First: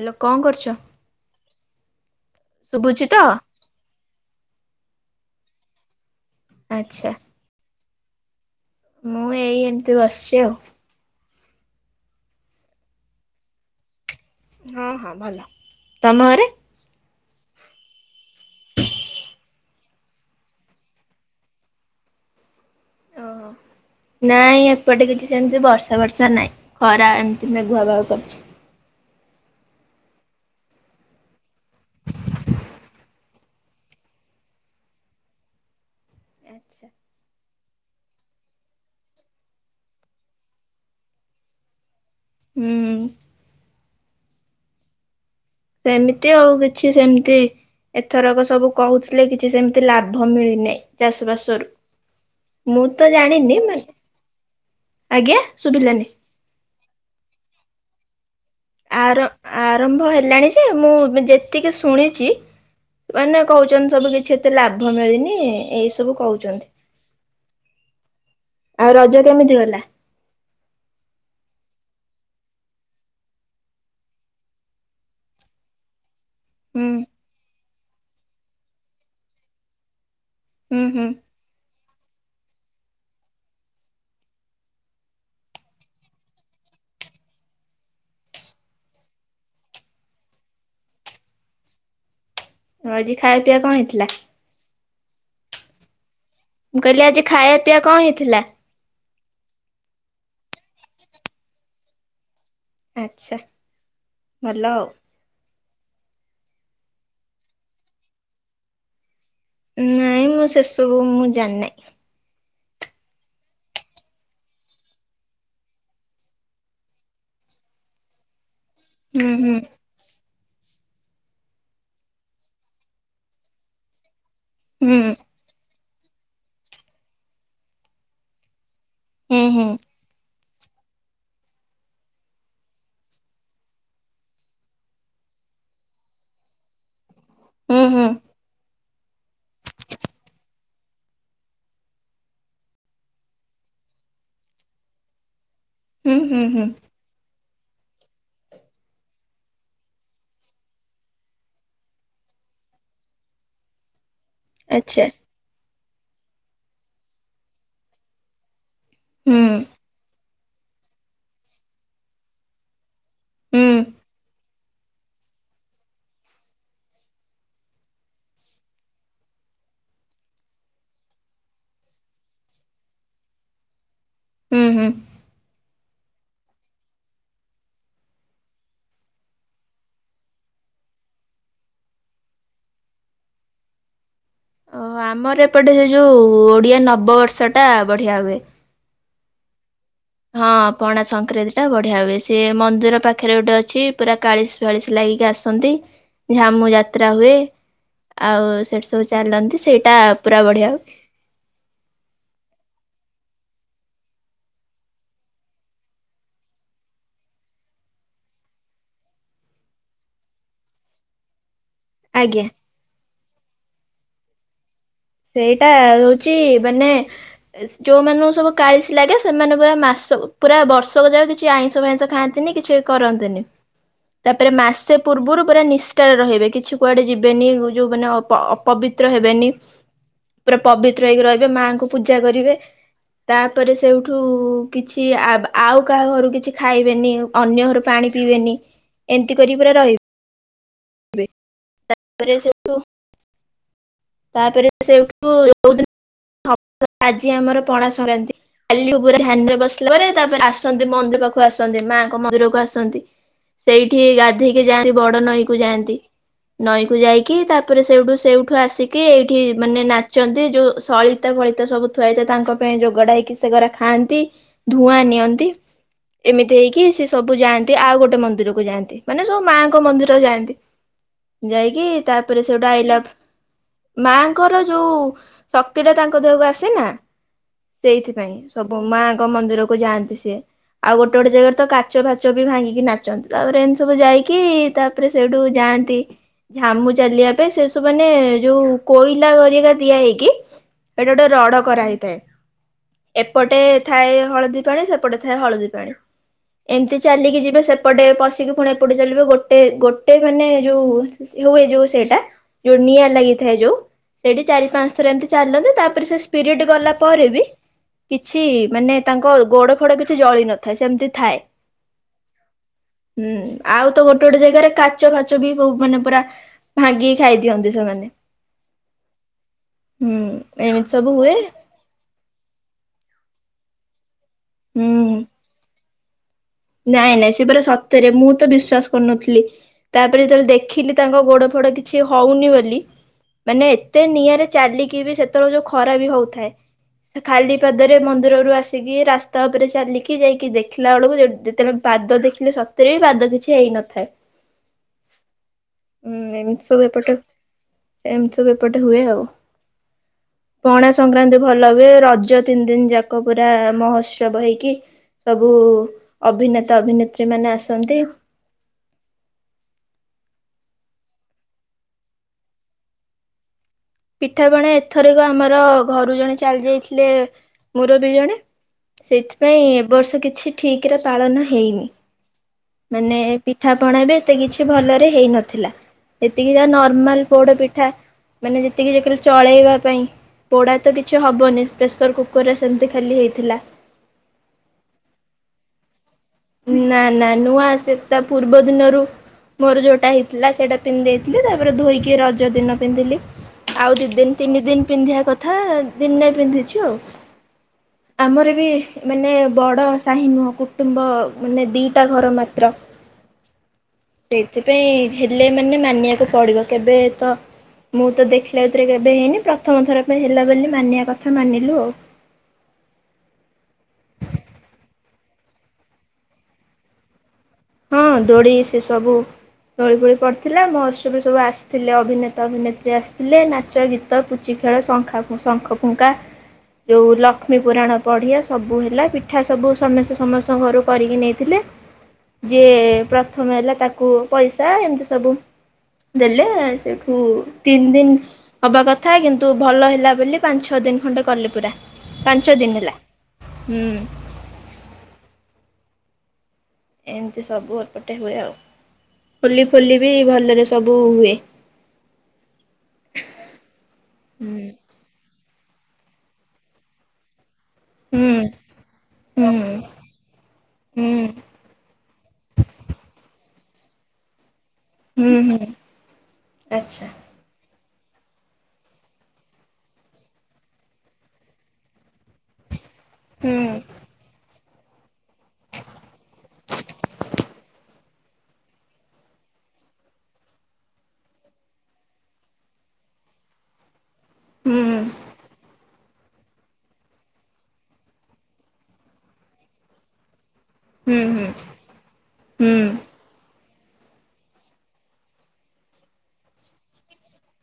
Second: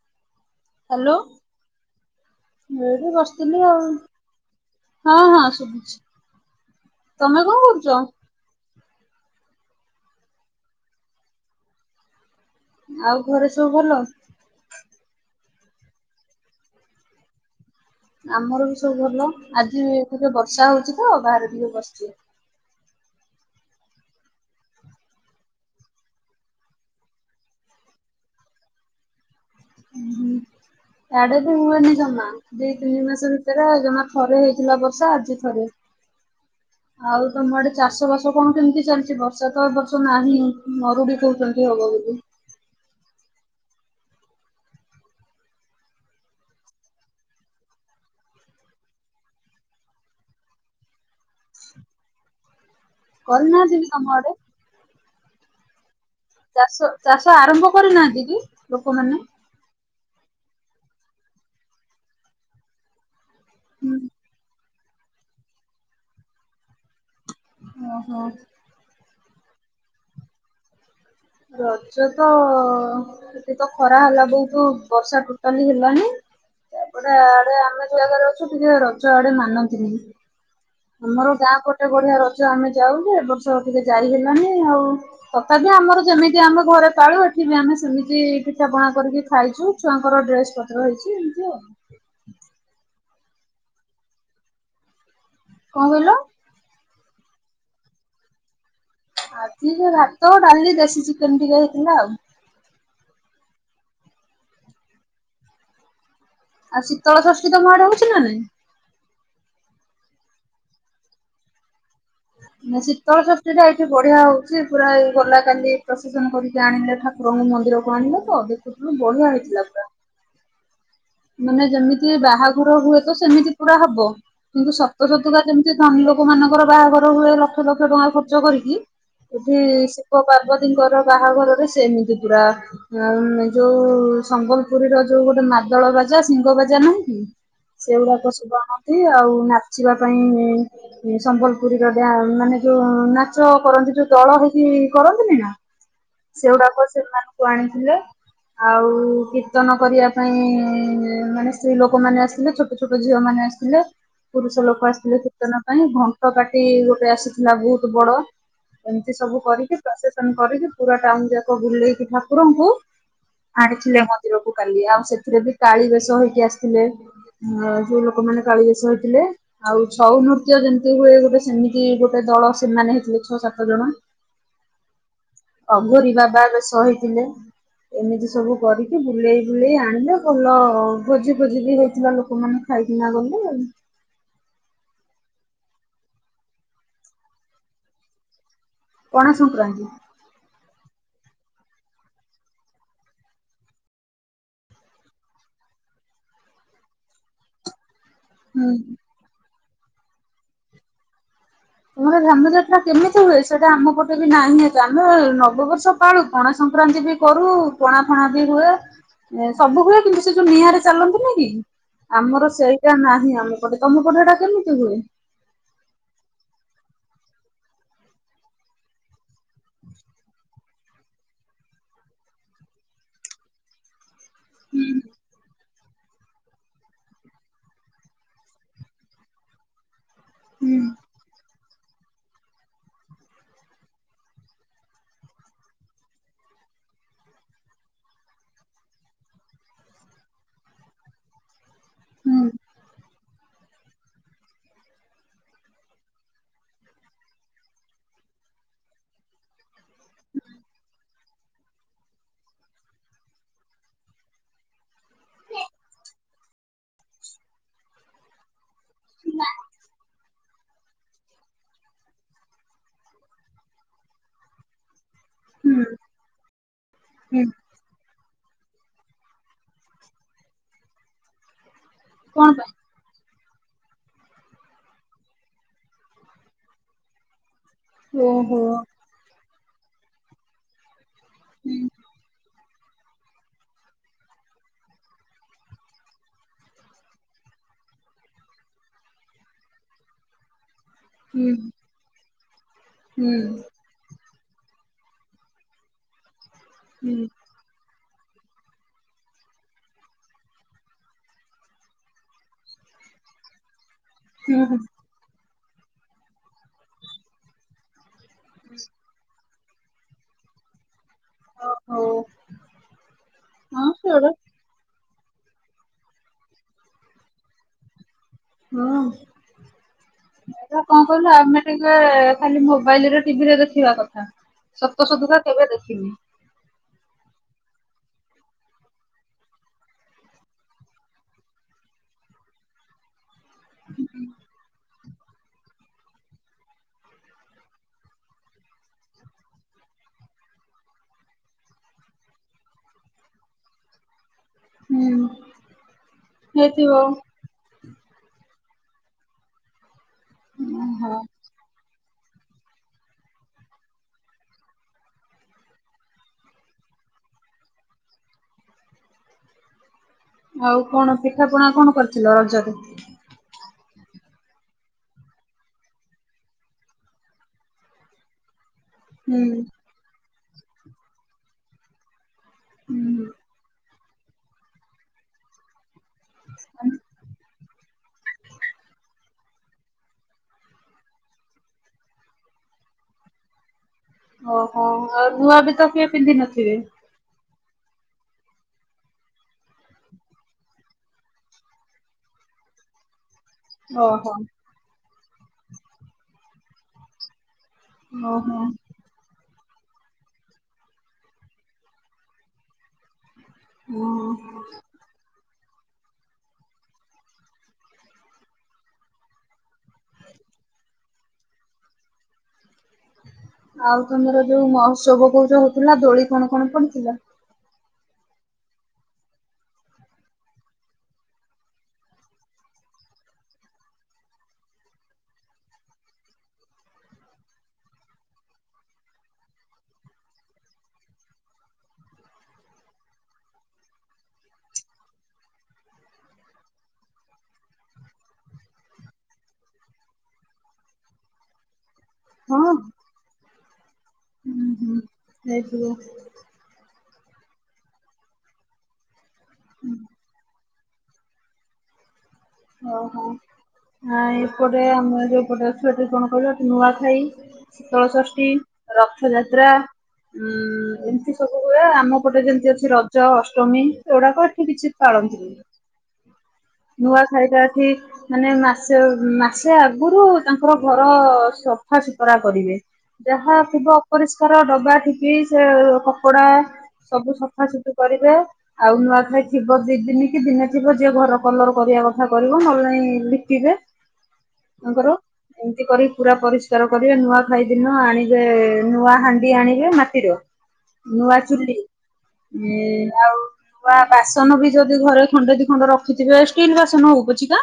Hello କଣ କରୁଚ? ମୁଁ ଏଇଠି ବସିଥିଲି ଆଉ ହଁ ହଁ ଶୁଭୁଚି। ଆଚ୍ଛା ତମେ କଣ କରୁଚ? ମୁଁ ଏଇ ଏମିତି ବସିଚି ଆଉ। ଆଉ ଘରେ ସବୁ ଭଲ? ହଁ ହଁ ଭଲ। ତମ ଘରେ ଆମର ବି ସବୁ ଭଲ। ଆଜି ଟିକେ ବର୍ଷା ହୋଇଚି ତ ବାହାରେ ଟିକେ ବସିଚି। ଓ ନାଇଁ ଏପଟେ କିଛି ସେମତି ବର୍ଷା ବର୍ଷା ଖରା ଏମିତି ମେଘୁଆ ପାଗ କରିଚି। ଇଆଡେ ବି ହୁଏନି ଜମା ଦି ତିନି ମାସ ଭିତରେ ଜମା ଥରେ ହେଇଥିଲା ବର୍ଷା ଆଜି ଥରେ। ଆଉ ତମ ଆଡେ ଚାଷ ବାସ କଣ କେମିତି ଚାଲିଚି ବର୍ଷା ତ ଏ ବର୍ଷ ନାହିଁ ମରୁଡି କହୁଚନ୍ତି ହବ ବୋଲି। ହୁଁ। ସେମିତି ଆଉ କିଛି ସେମିତି ଏଥରକ ସବୁ କହୁଥିଲେ କିଛି ସେମିତି ଲାଭ ମିଳିନାହିଁ ଚାଷ ବାଷରୁ। ମୁଁ ତ ଜାଣିନି କରିନାହାନ୍ତି ମାନେ କି ତମ ଆଡେ? ଆଜ୍ଞା ଶୁଭିଲାନି ଚାଷ ଚାଷ ଆରମ୍ଭ କରିନାହାନ୍ତି କି ଆର ଲୋକମାନେ? ଆରମ୍ଭ ହେଲାଣି ଯେ ମୁଁ ଯେତିକି ଶୁଣିଚି ମାନେ କୋହୁଚନ୍ତି ସବୁ କିଛି ଏତେ ଲାଭ ଲାଭ ମିଳିନି ଏଇ ସବୁ କୋହୁଚନ୍ତି। ଓ ହୋ। ରଜ କେମିତି ଗଲା? ରଜ ତ ଏଠି ତ ଖରା ହେଲା ବୋହୁତ ବର୍ଷା ଟୋଟାଲି ହେଲାନି। ହୁଁ ତାପରେ ଆଡେ ଆମେ ଯୋଉ ଜାଗାରେ ଅଛୁ ଟିକେ ରଜ ଇଆଡେ ମାନନ୍ତି ନି। ହୁଁ ହୁଁ ଆମର ଗାଁ ପଟେ ବଢିଆ ର ଜ ଆମେ ଯାଉଯେ ଏବର୍ଷ ଟିକେ ଜାଇ ହେଲାନି ଆଉ ତଥାପି ଆମର ଯେମିତି ଆମେ ଘରେ ପାଳୁ ଏଠି ବି ଆମେ ସେମିତି ପିଠା ପଣା କରିକି ଖାଇଚୁ ଛୁଆଙ୍କର ଡ୍ରେସ ପତ୍ର ହେଇଚି ଏମିତି ଆଉ। ଆଜି ଖାଇବା ପିଇବା କଣ ହେଇଥିଲା? କଣ କହିଲ? ମୁଁ କହିଲି ଆଜି ଖାଇବା ପିଇବା କଣ ହେଇଥିଲା? ଆଜି ଏ ଭାତ, ଡାଲି, ଦେସିଚିକେନ ଟିକେ ହେଇଥିଲା ଆଉ। ଆଚ୍ଛା ଭଲ ଆଉ। ଆଉ ଶୀତଳଷଷ୍ଠୀ ତମ ଆଡେ ହୋଉଚି ନା ନାଇଁ? ନାଇଁ ମୁଁ ସେସବୁ ମୁଁ ଜାଣିନାଇ। ଶୀତଳଷଷ୍ଠୀଟା ଏଇଠି ବଢ଼ିଆ ହୋଉଚି ପୁରା ଏଇ ଗଲା କାଲି ପ୍ରଶେସନ କରିକି ଆଣିଲେ ଠାକୁରଙ୍କୁ ମନ୍ଦିରକୁ ଆଣିଲେ ତ ଦେଖୁଥିଲୁ ହୁଁ ବଢିଆ ହୁଁ ହେଇଥିଲା ପୁରା। ମାନେ ଯେମିତି ବାହାଘର ହୁଏ ତ ସେମିତି ପୁରା ହବ କିନ୍ତୁ ହୁଁ ସତସତୁକା ଯେମିତି ଧନୀ ଲୋକ ମାନଙ୍କର ବାହାଘର ହୁଏ ଲକ୍ଷ ଲକ୍ଷ ଟଙ୍କା ଖର୍ଚ୍ଚ କରିକି ହୁଁ ଏଠି ହୁଁ ଶିବ ପାର୍ବତୀ ଙ୍କର ବାହାଘରରେ ସେମିତି ପୁରା ଯୋଉ ସମ୍ବଲପୁରୀର ଯୋଉ ଗୋଟେ ମାଦଳ ବାଜା ସିଙ୍ଗ ବାଜା ନାହିଁ କି ହୁଁ ହୁଁ ସେଗୁଡ଼ାକ ଶୁ ଆଉ ନାଚିବା ପାଇଁ ଯୋଉ ଦଳ ହେଇକି କରନ୍ତିନି ନା ହୁଁ ହୁଁ ହୁଁ ସେଗୁଡ଼ାକ ସେମାନଙ୍କୁ ଆଣିଥିଲେ ଆଉ କୀର୍ତ୍ତନ କରିବା ପାଇଁ ମାନେ ସ୍ତ୍ରୀ ଲୋକମାନେେ ଆସିଥିଲେ ଛୋଟ ଛୋଟ ଝିଅମାନେ ଆସିଥିଲେ ପୁରୁଷଲୋକ ଆଚ୍ଛା ଆସିଥିଲେ କୀର୍ତ୍ତନ ପାଇଁ ଘଣ୍ଟ ପାର୍ଟି ଗୋଟେ ଆସିଥିଲା ବହୁତ ବଡ଼ ଏମିତି ହୁଁ ସବୁ କରିକି ପ୍ରଶେସନ୍ କରିକି ପୁରା ଟାଉନ ଯାକ ବୁଲେଇକି ଠାକୁରଙ୍କୁ ହୁଁ ଆଣିଥିଲେ ମନ୍ଦିରକୁ କାଲି ଆଉ ସେଥିରେ ବି କାଳି ବେଶ ହେଇକି ଆସିଥିଲେ। ହଁ ଯୋଉ ଲୋକମାନେ କାଳିବେଶ ହେଇଥିଲେ ଆଉ ଛଉନୃତ୍ୟ ଯେମିତି ହୁଏ ଗୋଟେ ସେମିତି ଗୋଟେ ଦଳ ସେମାନେ ହେଇଥିଲେ ଛଅ ସାତ ଜଣ। ହୁଁ ହୁଁ। ଅଙ୍ଗୁରୀ ବାବା ଆମେ ସହିଥିଲେ। ଏମିତି ସବୁ କରିକି ବୁଲେଇ ବୁଲେଇ ଆଣିଲେ ଭଲ। ଭୋଜି ଭୋଜି ବି ହେଇଥିଲା ଲୋକମାନେ ଖାଇକିନା ଗଲେ। ଓହୋ ଆମର ଏପଟେ ସେ ଯୋଉ ଓଡିଆ ନବ ବର୍ଷଟା ବଢିଆ ହୁଏ। ପଣା ସଂକ୍ରାନ୍ତି। ହଁ ପଣା ସଂକ୍ରାନ୍ତିଟା ବଢିଆ ହୁଏ। ସେ ମନ୍ଦିର ପାଖରେ ଗୋଟେ ଅଛି ପୁରା କାଳିଶ ଫାଳିଶ ଲାଗ କି ଆସନ୍ତି ଝାମୁ ଯାତ୍ରା ହୁଏ। ଆଉ ହୁଁ ସେଠି ସବୁ ଚାଲନ୍ତି ସେଇଟା ପୁରା ବଢିଆ। ତମର ଝାମୁ ଯାତ୍ରା କେମିତି ହୁଏ? ସେଟା ଆମ ପଟେ ବି ନାହିଁ ଆମେ ନବବର୍ଷ ପାଳୁ ପଣା ସଂକ୍ରାନ୍ତି ବି କରୁ ପଣା ଫଣା ବି ହୁଏ। ଏ ସବୁବେଳେ କିନ୍ତୁ ସେ ଯୋଉ ନିଆଁରେ ଚାଲନ୍ତି ନା କି? ଆଜ୍ଞା ଆମର ସେଇଟା ନାହିଁ ଆମ ପଟେ ତମ ପଟେ ସେ ଟା କେମିତି ହୁଏ? ସେଇଟା ହଉଛି ମାନେ ଯୋଉ ମାନଙ୍କୁ ସବୁ କାଳିସ ଲାଗେ ସେମାନେ ପୁରା ମାସ ପୁରା ବର୍ଷକ ଯାକ କିଛି ଆଇଁଷ ଫାଇଁସ ଖାଆନ୍ତି। କିଛି କରନ୍ତିନି ତାପରେ ମାସେ ହୁଁ ପୂର୍ବରୁ ପୁରା ନି ଷ୍ଠାରେ ରହିବେ କିଛି କୁଆଡେ ଯିବେନି ଯୋଉ ମାନେ ଅପବିତ୍ର ହେବେନି। ପୁରା ପବିତ୍ର ହେଇକି ରହିବେ ମାଙ୍କୁ ପୂଜା କରିବେ। ତାପରେ ସେଇଉଠୁ କିଛି ଆଉ କାହା ଘରୁ କିଛି ଖାଇବେନି ଅନ୍ୟ ଘର ପାଣି ପାଣି ପିଇବେନି ଏମିତି କରି ପୁରା ରହିବେ। ତାପରେ ହୁଁ ହୁଁ ସେଠୁ ତାପରେ ସେଇଠୁ [unintelligible] ଆଜି ଆମର ପଣା ସରାନ୍ତି। କାଲି ଉପ ଉପରେ ଧ୍ୟାନରେ ବସିଲା ପରେ ତାପରେ ଆସନ୍ତି ମନ୍ଦିର ପାଖକୁ ଆସନ୍ତି ମାଙ୍କ ମନ୍ଦିରକୁ ଆସନ୍ତି। ସେଇଠି ଗାଧେଇକି ଯାନ୍ତି ବଡ ନଈକି। ଯାଆନ୍ତି ନଈ କୁ ଯାଇକି ତାପରେ ସେଠୁ ସେଇଠୁ ଆସିକି ଏଇଠି ମାନେ ନାଚ ଛନ୍ତି ଯୋଉ ସଳି ଫଳିତା ସବୁ ଥୁଆଇଥାଏ ତାଙ୍କ ପାଇଁ ଯୋଗଡା ହେଇକି ସେଗରା ଖାଆନ୍ତି ଧୂଆଁ ନିଅନ୍ତି ହୁଁ ଏମିତି ହେଇକି। ସେ ସବୁ ହୁଁ ଯାଆନ୍ତି ଆଉ ଗୋଟେ ମନ୍ଦିରକୁ ଯାଆନ୍ତି ମାନେ ସବୁ ମାଆଙ୍କ ମନ୍ଦିର ଯାଆନ୍ତି। ଯାଇକି ତାପରେ କଣ ସେଟା ପାଇଁ ଆଇଲା ମାଙ୍କର ଯୋଉ ଶକ୍ତିଟା ତାଙ୍କ ଦେହକୁ ଆସେ ନା, ସେଇଥିପାଇଁ ଓହୋ ସବୁ ମାଙ୍କ ମନ୍ଦିରକୁ ଯାଆନ୍ତି ସିଏ ଆଉ ଗୋଟେ ଗୋଟେ ଗୋଟେ ଜାଗାରେ ତ ହୁଁ କାଚ ଫାଚ ବି ଭାଙ୍ଗିକି ନାଚନ୍ତି ତାପରେ ଏମିତି ସବୁ ଯାଇକି ତାପରେ ସେଇଠୁ ଯାଆନ୍ତି ଝାମୁ ଚାଲିବା ପାଇଁ ସେ ସବୁ ମାନେ ଯୋଉ କୋଇଲା କରିକା ଦିଆ ହେଇଛି। ସେଟା ଗୋଟେ ହୁଁ ରଡ କରା ହେଇଥାଏ, ଏପଟେ ହୁଁ ଥାଏ ହଳଦୀ ହୀ ପାଣି ସେପଟେ ଥାଏ ହଳଦୀ ପାଣି ଏମିତି ଚାଲିକି ଯିବେ ସେ ଏପଟେ ପଶିକି ପୁଣି ଏପଟେ ଚଲିବେ ଗୋଟେ ଗୋଟେ ମାନେ ଯୋଉ ହୁଏ ଯୋଉ ସେଇଟା ଯୋଉ ନିଆଁ ଲାଗିଥାଏ ଯୋଉ ସେଇଠି ହୁଁ ଚାରି ପାଞ୍ଚ ଥର ଏମିତି ଚାଲନ୍ତି ତାପରେ ସେ ସ୍ପିରିଡ ଗଲା ପରେ ବି କିଛି ମାନେ ତାଙ୍କ ଗୋଡ ଫୋଡ କିଛି ଜଳି ନଥାଏ ସେମିତି। ଥାଏ ଓହୋ ହୁଁ ଆଉ ହଁ ତ ଗୋଟେ ସେଗୁଡା ଗୋଟେ ଜାଗାରେ କାଚ ଫାଚ ବି ମାନେ ପୁରା ଭାଙ୍ଗିକି ଖାଇ ଦିଅନ୍ତି, ସେମାନେ ହଁ ହୁଁ ଏମିତି କଣ ସବୁ କହିଲୁ? ହୁଏ ଆମେ ଟିକେ ଖାଲି ମୋବାଇଲରେ ଟିଭିରେ ଦେଥିବା କଥା, ହୁଁ। ସତ ଶଧୁତା କେବେ ଦେଖିନି। ନାଇଁ ନାଇଁ ସେ ପୁରା ସତ୍ୟରେ, ମୁଁ ତ ବିଶ୍ଵାସ କରୁନଥିଲି ତାପରେ ଯେତେବେଳେ ଦେଖିଲି ତାଙ୍କ ଗୋଡ ଫୋଡ କିଛି ହଉନି ବୋଲି ମାନେ ଏତେ ନିଆଁରେ ଚାଲିକି ବି ସେତେବେଳେ ଯୋଉ ଖରା ବି ହଉଥାଏ ସେ ଖାଲି ପାଦରେ ମନ୍ଦିରରୁୁ ଆସିକି ରାସ୍ତା ଉପରେ ଚାଲିକି ଯାଇକି ଦେଖିଲା ବେଳକୁ କେତେବେଳେ ପାଦ ଦେଖିଲେ ସତରେ ବି ପାଦ କିଛି ହେଇନଥାଏ। ହୁଁ ହୁଁ, ଏମ ସବୁ ହେଇଥିବ ଏପଟେ ଏମିତି ସବୁ ଏପଟେ ହୁଏ ଆଉ, ପଣା ହଁ। ସଂକ୍ରାନ୍ତି ଭଲ ହୁଏ, ରଜ ଜ ତିନି ଦିନ ଯାକ ପୁରା ମହୋତ୍ସବ ହେଇକି, ସବୁ ଅଭିନେତା ଅଭିନେତ୍ରୀ ମାନେ ଆସନ୍ତି। ଆଉ କଣ ପିଠା ପଣା କଣ କରିଥିଲ? ରଜରେ ପିଠାପଣା ଏଥରକ ଆମର ଘରୁ ଜଣେ ଚାଲି ଯାଇଥିଲେ, ମୁରବି ଜଣେ ହୁଁ ସେଥିପାଇଁ ଏବ ବର୍ଷ କିଛି ଠିକ ରେ ପାଳନ ହେଇନି, ମାନେ ହୁଁ। ପିଠା ପଣା, ଏବେ ଏତେ କିଛି ଭଲରେ ହେଇ ନଥିଲା, ଏତିକି ଯେ ନର୍ମାଲ ପୋଡ ପିଠା ମାନେ ଏତିକି ଯେ କାଲି ଚଳେଇବା ପାଇଁ ପୋଡା ତ କିଛି ହବନି, ପ୍ରେସର କୁକର୍ ରେ ସେମତି ଖାଲି ହେଇଥିଲା। ଓହୋ, ଆଉ ନୂଆ ବି ତ କିଏ ପିନ୍ଧି ନଥିବେ? ନା ନା ନୂଆ ସେ ତା ପୂର୍ବ ଦିନରୁ ମୋର ଯୋଉଟା ହେଇଥିଲା, ସେଇଟା ପିନ୍ଧି ଦେଇେଥିଲି ତାପରେ ଧୋଇକି ରଜ ଦିନ ପିନ୍ଧିଲି। ଆଉ ଦି ଦିନ, ଓହୋ। ତିନି ଦିନ, ପିନ୍ଧିବା କଥା, ଦିନେ ପିନ୍ଧିଛି ଆଉ ଆମର ଓହୋ। ବି ମାନେ ବଡ ସାହି ନୁହଁ, କୁଟୁମ୍ବ ମାନେ ଦିଟା ଘର ମାତ୍ର ହଁ ସେଇଥିପାଇଁ ହେଲେ ମାନେ, ମାନିବାକୁ ପଡିବ କେବେ ତ ମୁଁ ତ ଦେଖିଲା ଭିତରେ କେବେ ହେଇନି, ପ୍ରଥମ ଥର ପାଇଁ ହେଲା ବୋଲି ମାନିବା କଥା ମାନିଲୁ ଆଉ [inaudible] ଆଉ ତମର ଯୋଉ ମହୋତ୍ସବ କୋଉ ଜ ହଉଥିଲା, ଦୋଳି କଣ କଣ ପଡିଥିଲା? ହଁ ଦୋଡି ସେ ସବୁ ଦୋଳି ଫୋଳି ପଡିଥିଲା, ମହୋତ୍ସବରେ ସବୁ ଆସିଥିଲେ, ଅଭିନେତା ଅଭିନେତ୍ରୀ ଆସିଥିଲେ, ନାଚ, ଗୀତ, ପୁଚି ଖେଳ ଶଙ୍ଖ ଫୁଙ୍କା ଯୋଉ ଲକ୍ଷ୍ମୀ ପୁରାଣ ପଢିଆ ସବୁ ହେଲା ପିଠା ସବୁ ସମସ୍ତେ ସମସ୍ତଙ୍କ ଘରୁ କରିକି ନେଇଥିଲେ। ଯିଏ ପ୍ରଥମ ହେଲା ତାକୁ ପଇସା ଏମିତି ସବୁ ଦେଲେ, ସେଠୁ ତିନି ଦିନ ହବା କଥା କିନ୍ତୁ ଭଲ ହେଲା ବୋଲି ପାଞ୍ଚ ଛ ଦି ଦିନ ଖଣ୍ଡେ କଲେ ପୁରା, ପାଞ୍ଚ ଛ ହଁ ଦିନ ହେଲା ହୁଁ ହୁଁ ହୁଁ ହେଇଥିବ। ଏମିତି ସବୁ ଏପଟେ ହୁଏ ଆଉ ହୋଲି ଫୁଲି ବି ଭଲରେ ସ ସବୁ ହୁଏ। ଓହୋ, ହୁଁ ଏପଟେ ଆମର ଗଟେ ଛୁଏଠି [unintelligible] କଣ କହିବ କି ନୂଆଖାଇ, ଶୀତଳ ଷଷ୍ଠୀ, ହୁଁ ହୁଁ ରଥଯାତ୍ରା ଉଁ ହୁଁ ଏମତି ସବୁ ହୁଏ, ଆମ ପଟେ ଯେମିତି ଅଛି, ରଜ, ଅଷ୍ଟ ଷ୍ଟମୀ, ଏଗୁଡ଼ାକ ଏତେ କିଛି ହୁଁ ପାଳନ୍ତିନି। ହୁଁ ଆଚ୍ଛା ନୂଆ ଖାଇବା ଏଠି ମାନେ ମାସେ ମାସେ ଆଗରୁ ତାଙ୍କର ଘର ସଫା ସୁତରା କରିବେ। ହୁଁ ଯାହା ଥିବ ଅପରିଷ୍କାର ଡ ବା ଠିପି ସେ କପଡା ସବୁ ସଫା ସତୁ କରିବେ ଆଉ ନୂଆଖାଇ ଥିବ ଦି ଦିନ କି ଦିନେ ଥିବ ଯିଏ ଘର କଲର କରିବା କଥା କରିବ, ନହଲେ ନାଇ ଲିପିବେ ହୁଁ ତାଙ୍କର ଏମିତି କରି ପୁରା ପରିଷ୍କାର କରିବେ, ନୂଆ ଖାଇଦିନ ଆଣିବେ, ନୂଆ ହାଣ୍ଡି ଆଣିବେ, ମାଟିର ହୁଁ ନୂଆ ହୁଁ ଚୁଲି ହୁଁ ଆଉ ବା ବାସନ ବି ଯଦି ଘରେ ଖଣ୍ଡେ ଦି ଖଣ୍ଡ ରଖିଥିବେ ଷ୍ଟିଲ୍ ବାସନ ହଉ ପଛିକା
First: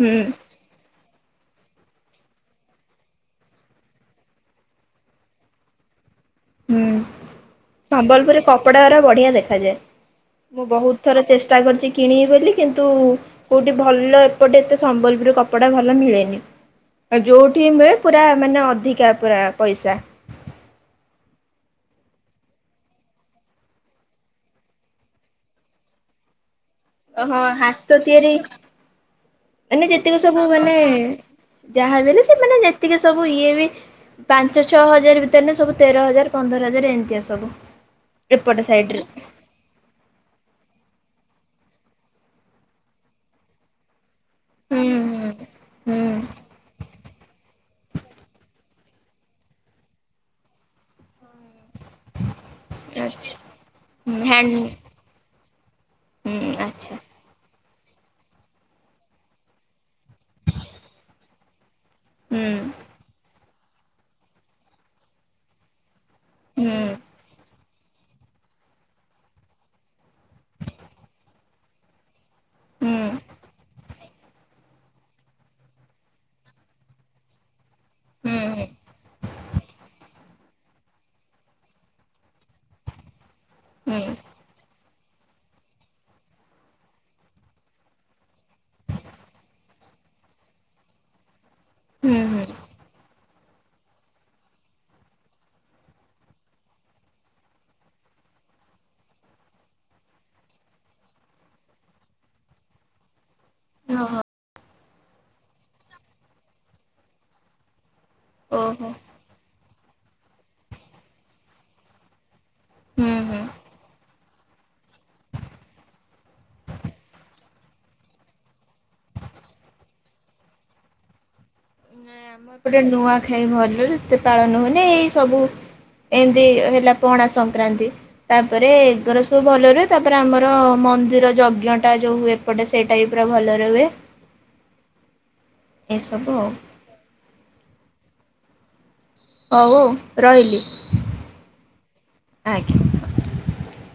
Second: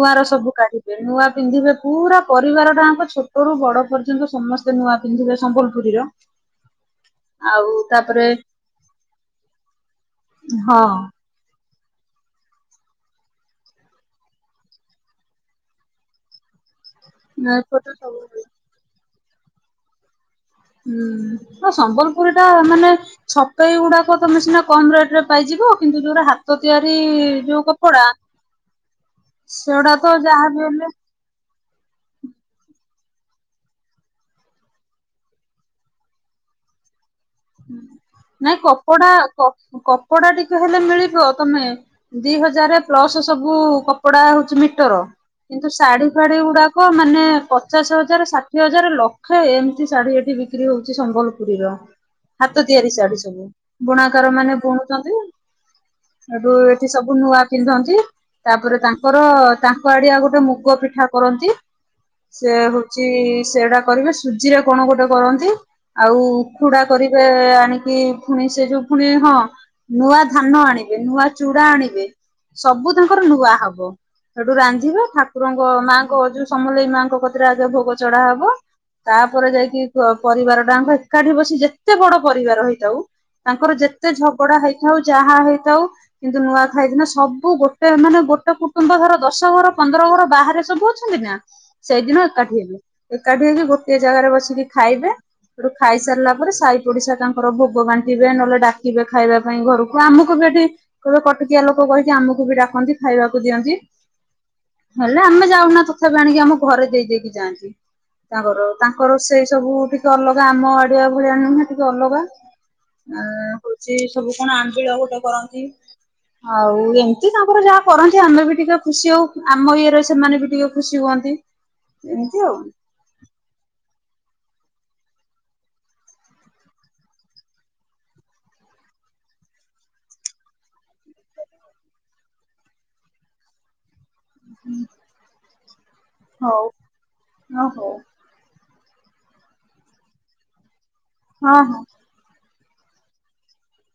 ହୁଁ ସବୁ କାଢିବେ ନୂଆ ପିନ୍ଧିବେ ପୁରା ପରିବାର ଟାଙ୍କ ଛୋଟରୁୁ ବଡ ପର୍ଯ୍ୟନ୍ତ ସମସ୍ତେ ନୂଆ ପିନ୍ଧିବେ ସମ୍ବଲପୁରୀର। ହୁଁ। ଆଉ ତାପରେ ସମ୍ବଲପୁରରେ କପଡା ଗୁରା ବଢିଆ ଦେଖାଯାଏ। ମୁଁ ହଁ ବହୁତ ଥର ଚେଷ୍ଟା କରିଛି କିଣିବି ବୋଲି କିନ୍ତୁ କୋଉଁଠି ଭଲ ଏପଟେ ଏତେ ସମ୍ବଲପୁର କପଡ଼ା ଭଲ ମିଳେନି। ଆଉ ଯୋଉଠି ଛୋଟ ମିଳେ ସବୁ ପୁରା ମାନେ ଅଧିକା ପୁରା ପଇସା। ହୁଁ। ସମ୍ବଲପୁରୀ ଟା ମାନେ ଛକେଇ ଗୁଡାକ ତମେ ସିନା କମ ରେଟ ରେ ପାଇଯିବ କିନ୍ତୁ ଯୋଉଟା ହାତ ହାତ ତିଆରି ଓହୋ ଯୋଉ ହାତ କପଡା ତିଆରି ମାନେ ସେଗୁଡ଼ା ତ ଯେତିକି ସବୁ ଯାହାବି ମାନେ ହେଲେ ଯାହା ବି ହେଲେ ସେମାନେ ଯେତିକି ସବୁ ଇଏ ବି ପାଞ୍ଚ ଛଅ ହଜାର ଭିତରେ ସବୁ ତେର ହଜାର ପନ୍ଦର ହଜାର ଏମିତି ଆସୁ ନାଇଁ କପଡା କପଡା ଟିକେ ହେଲେ ମିଳିବ। ତମେ ଦି ହଜାର ପ୍ଲସ ସବୁ କପ୍ କପଡା ହଉଛି ହୁଁ ମିଟର ହୁଁ କିନ୍ତୁ ଶାଢୀ ଫାଢୀ ହୁଁ ଗୁଡାକ ମାନେ ପଚାଶ ହଜାର ଷାଠିଏ ହଜାର ଲକ୍ଷେ ଏମିତି ଶାଢୀ ଏଠି ବିକ୍ରି ହଉଛି ସମ୍ବଲପୁରୀର ହାତ ତିଆରି ଶାଢୀ ଆଚ୍ଛା। ସବୁ ହୁଁ ବୁଣାକାର ମାନେ ହ୍ୟାଣ୍ଡ ବୁଣୁଛନ୍ତି। ହୁଁ ଏଠୁ ଏଠି ଆଚ୍ଛା ସବୁ ନୂଆ ପିନ୍ଧନ୍ତି ତା ପରେ ତାଙ୍କର ତାଙ୍କ ଆଡିଆ ଗୋଟେ ମୁଗ ପିଠା କରନ୍ତି ହୁଁ ସେ ହଉଛି ସେଟା କରିବେ ସୁଜିରେ କଣ ଗୋଟେ କରନ୍ତି ଆଉ। ହୁଁ ଚୁଡା କରିବେ ଆଣିକି ପୁଣି ସେ ଯୋଉ ପୁଣି ହଁ ନୂଆ ଧାନ ଆଣିବେ ନୂଆ ଚୂଡା ଆଣିବେ ସବୁ ହୁଁ ତାଙ୍କର ନୂଆ ହବ। ସେଠୁ ରାନ୍ଧିବା ଠାକୁରଙ୍କ ମାଙ୍କ ଅ ଯୋଉ ସମଲେଇ ମାଆଙ୍କ କତିରେ ଭୋଗ ଚଢା ହବ ହୁଁ ତାପରେ ଯାଇକି ପରିବାର ଟା ଏକାଠି ବ ଯେତେ ବଡ ପରିବାର ହେଇଥାଉ ତାଙ୍କର ହୁଁ ଯେତେ ଝଗଡା ହେଇଥାଉ ଯାହା ହେଇଥାଉ କିନ୍ତୁ ନୂଆଖାଇ ଦିନ ସବୁ ଗୋଟେ ମାନେ ଗୋଟେ କୁଟୁମ୍ବ ଧର ଦଶ ଘର ପନ୍ଦର ର ବାହାରେ ସବୁ ଅଛନ୍ତି ନା ସେଇଦିନ ହୁଁ ହୁଁ ଏକାଠି ହେବ ଏକାଠି ହେଇକି ଗୋଟଏ ଜାଗାରେ ବସିକି ଖାଇବେ ସେଠୁ ଖାଇସାରିଲା ତାପରେ ସାହି ପଡିଶା ତାଙ୍କର ଭୋଗ ବାଣ୍ଟିବେ ନହେଲେ ଡାକିବେ ଖାଇବା ପାଇଁ ଘରକୁ ଆମକୁ ବି ଏଠି କେବେ କିଆ ଲୋକ କହିକି ଆମକୁ ବି ଡାକନ୍ତି ଖାଇବାକୁ। ଦିଅନ୍ତି ଓହୋ ହେଲେ ଆମେ ଯାଉନା ତଥାପି ଆଣିକି ଆମ ଘରେ ଦେଇ ଦେଇ କି ଯାଆନ୍ତି। ତାଙ୍କର ଓହୋ ତାଙ୍କର ସେଇ ସବୁ ଟିକେ ଅଲଗା ଆମ ଆଡିଆ ଭଳିଆ ନୁହେଁ ଟିକେ ଅଲଗା। ହୁଁ ଆ ହୁଁ। ହଉଛି ସବୁ କଣ ଆମ୍ବିଳ ଗୋଟେ କରନ୍ତି। ଆଉ ଏମତି ତାଙ୍କର ଯାହା କରନ୍ତି ଆମେ ବି ଟିକେ ଖୁସି ହଉ ଆମ ଇଏରେ ସେମାନେ ବି ଟିକେ ଖୁସି ହୁଅନ୍ତି। ଆନ୍ତି ଆମ ଏପଟେ ନୂଆ ଖାଇ ଭଲରେ ଏତେ ପାଳନ ହଉନି ଏଇ ସବୁ ଏମିତି ହେଲା ପଣା ସଂକ୍ରାନ୍ତି ତାପରେ ଏଗର ସବୁ ଭଲ ରୁହେ ତାପରେ ଆମର ମନ୍ଦିର ଯଜ୍ଞ ଟା ଯୋଉ ହୁଏ ଏପଟେ ସେଇ ଟାଇପ ଭଲରେ ହୁଏ। ଏସବୁ ଆଉ ହଉ ଓ ହୋ। ହ ହଉ ରହିଲି। ହଁ ହଁ। ଆଜ୍ଞା।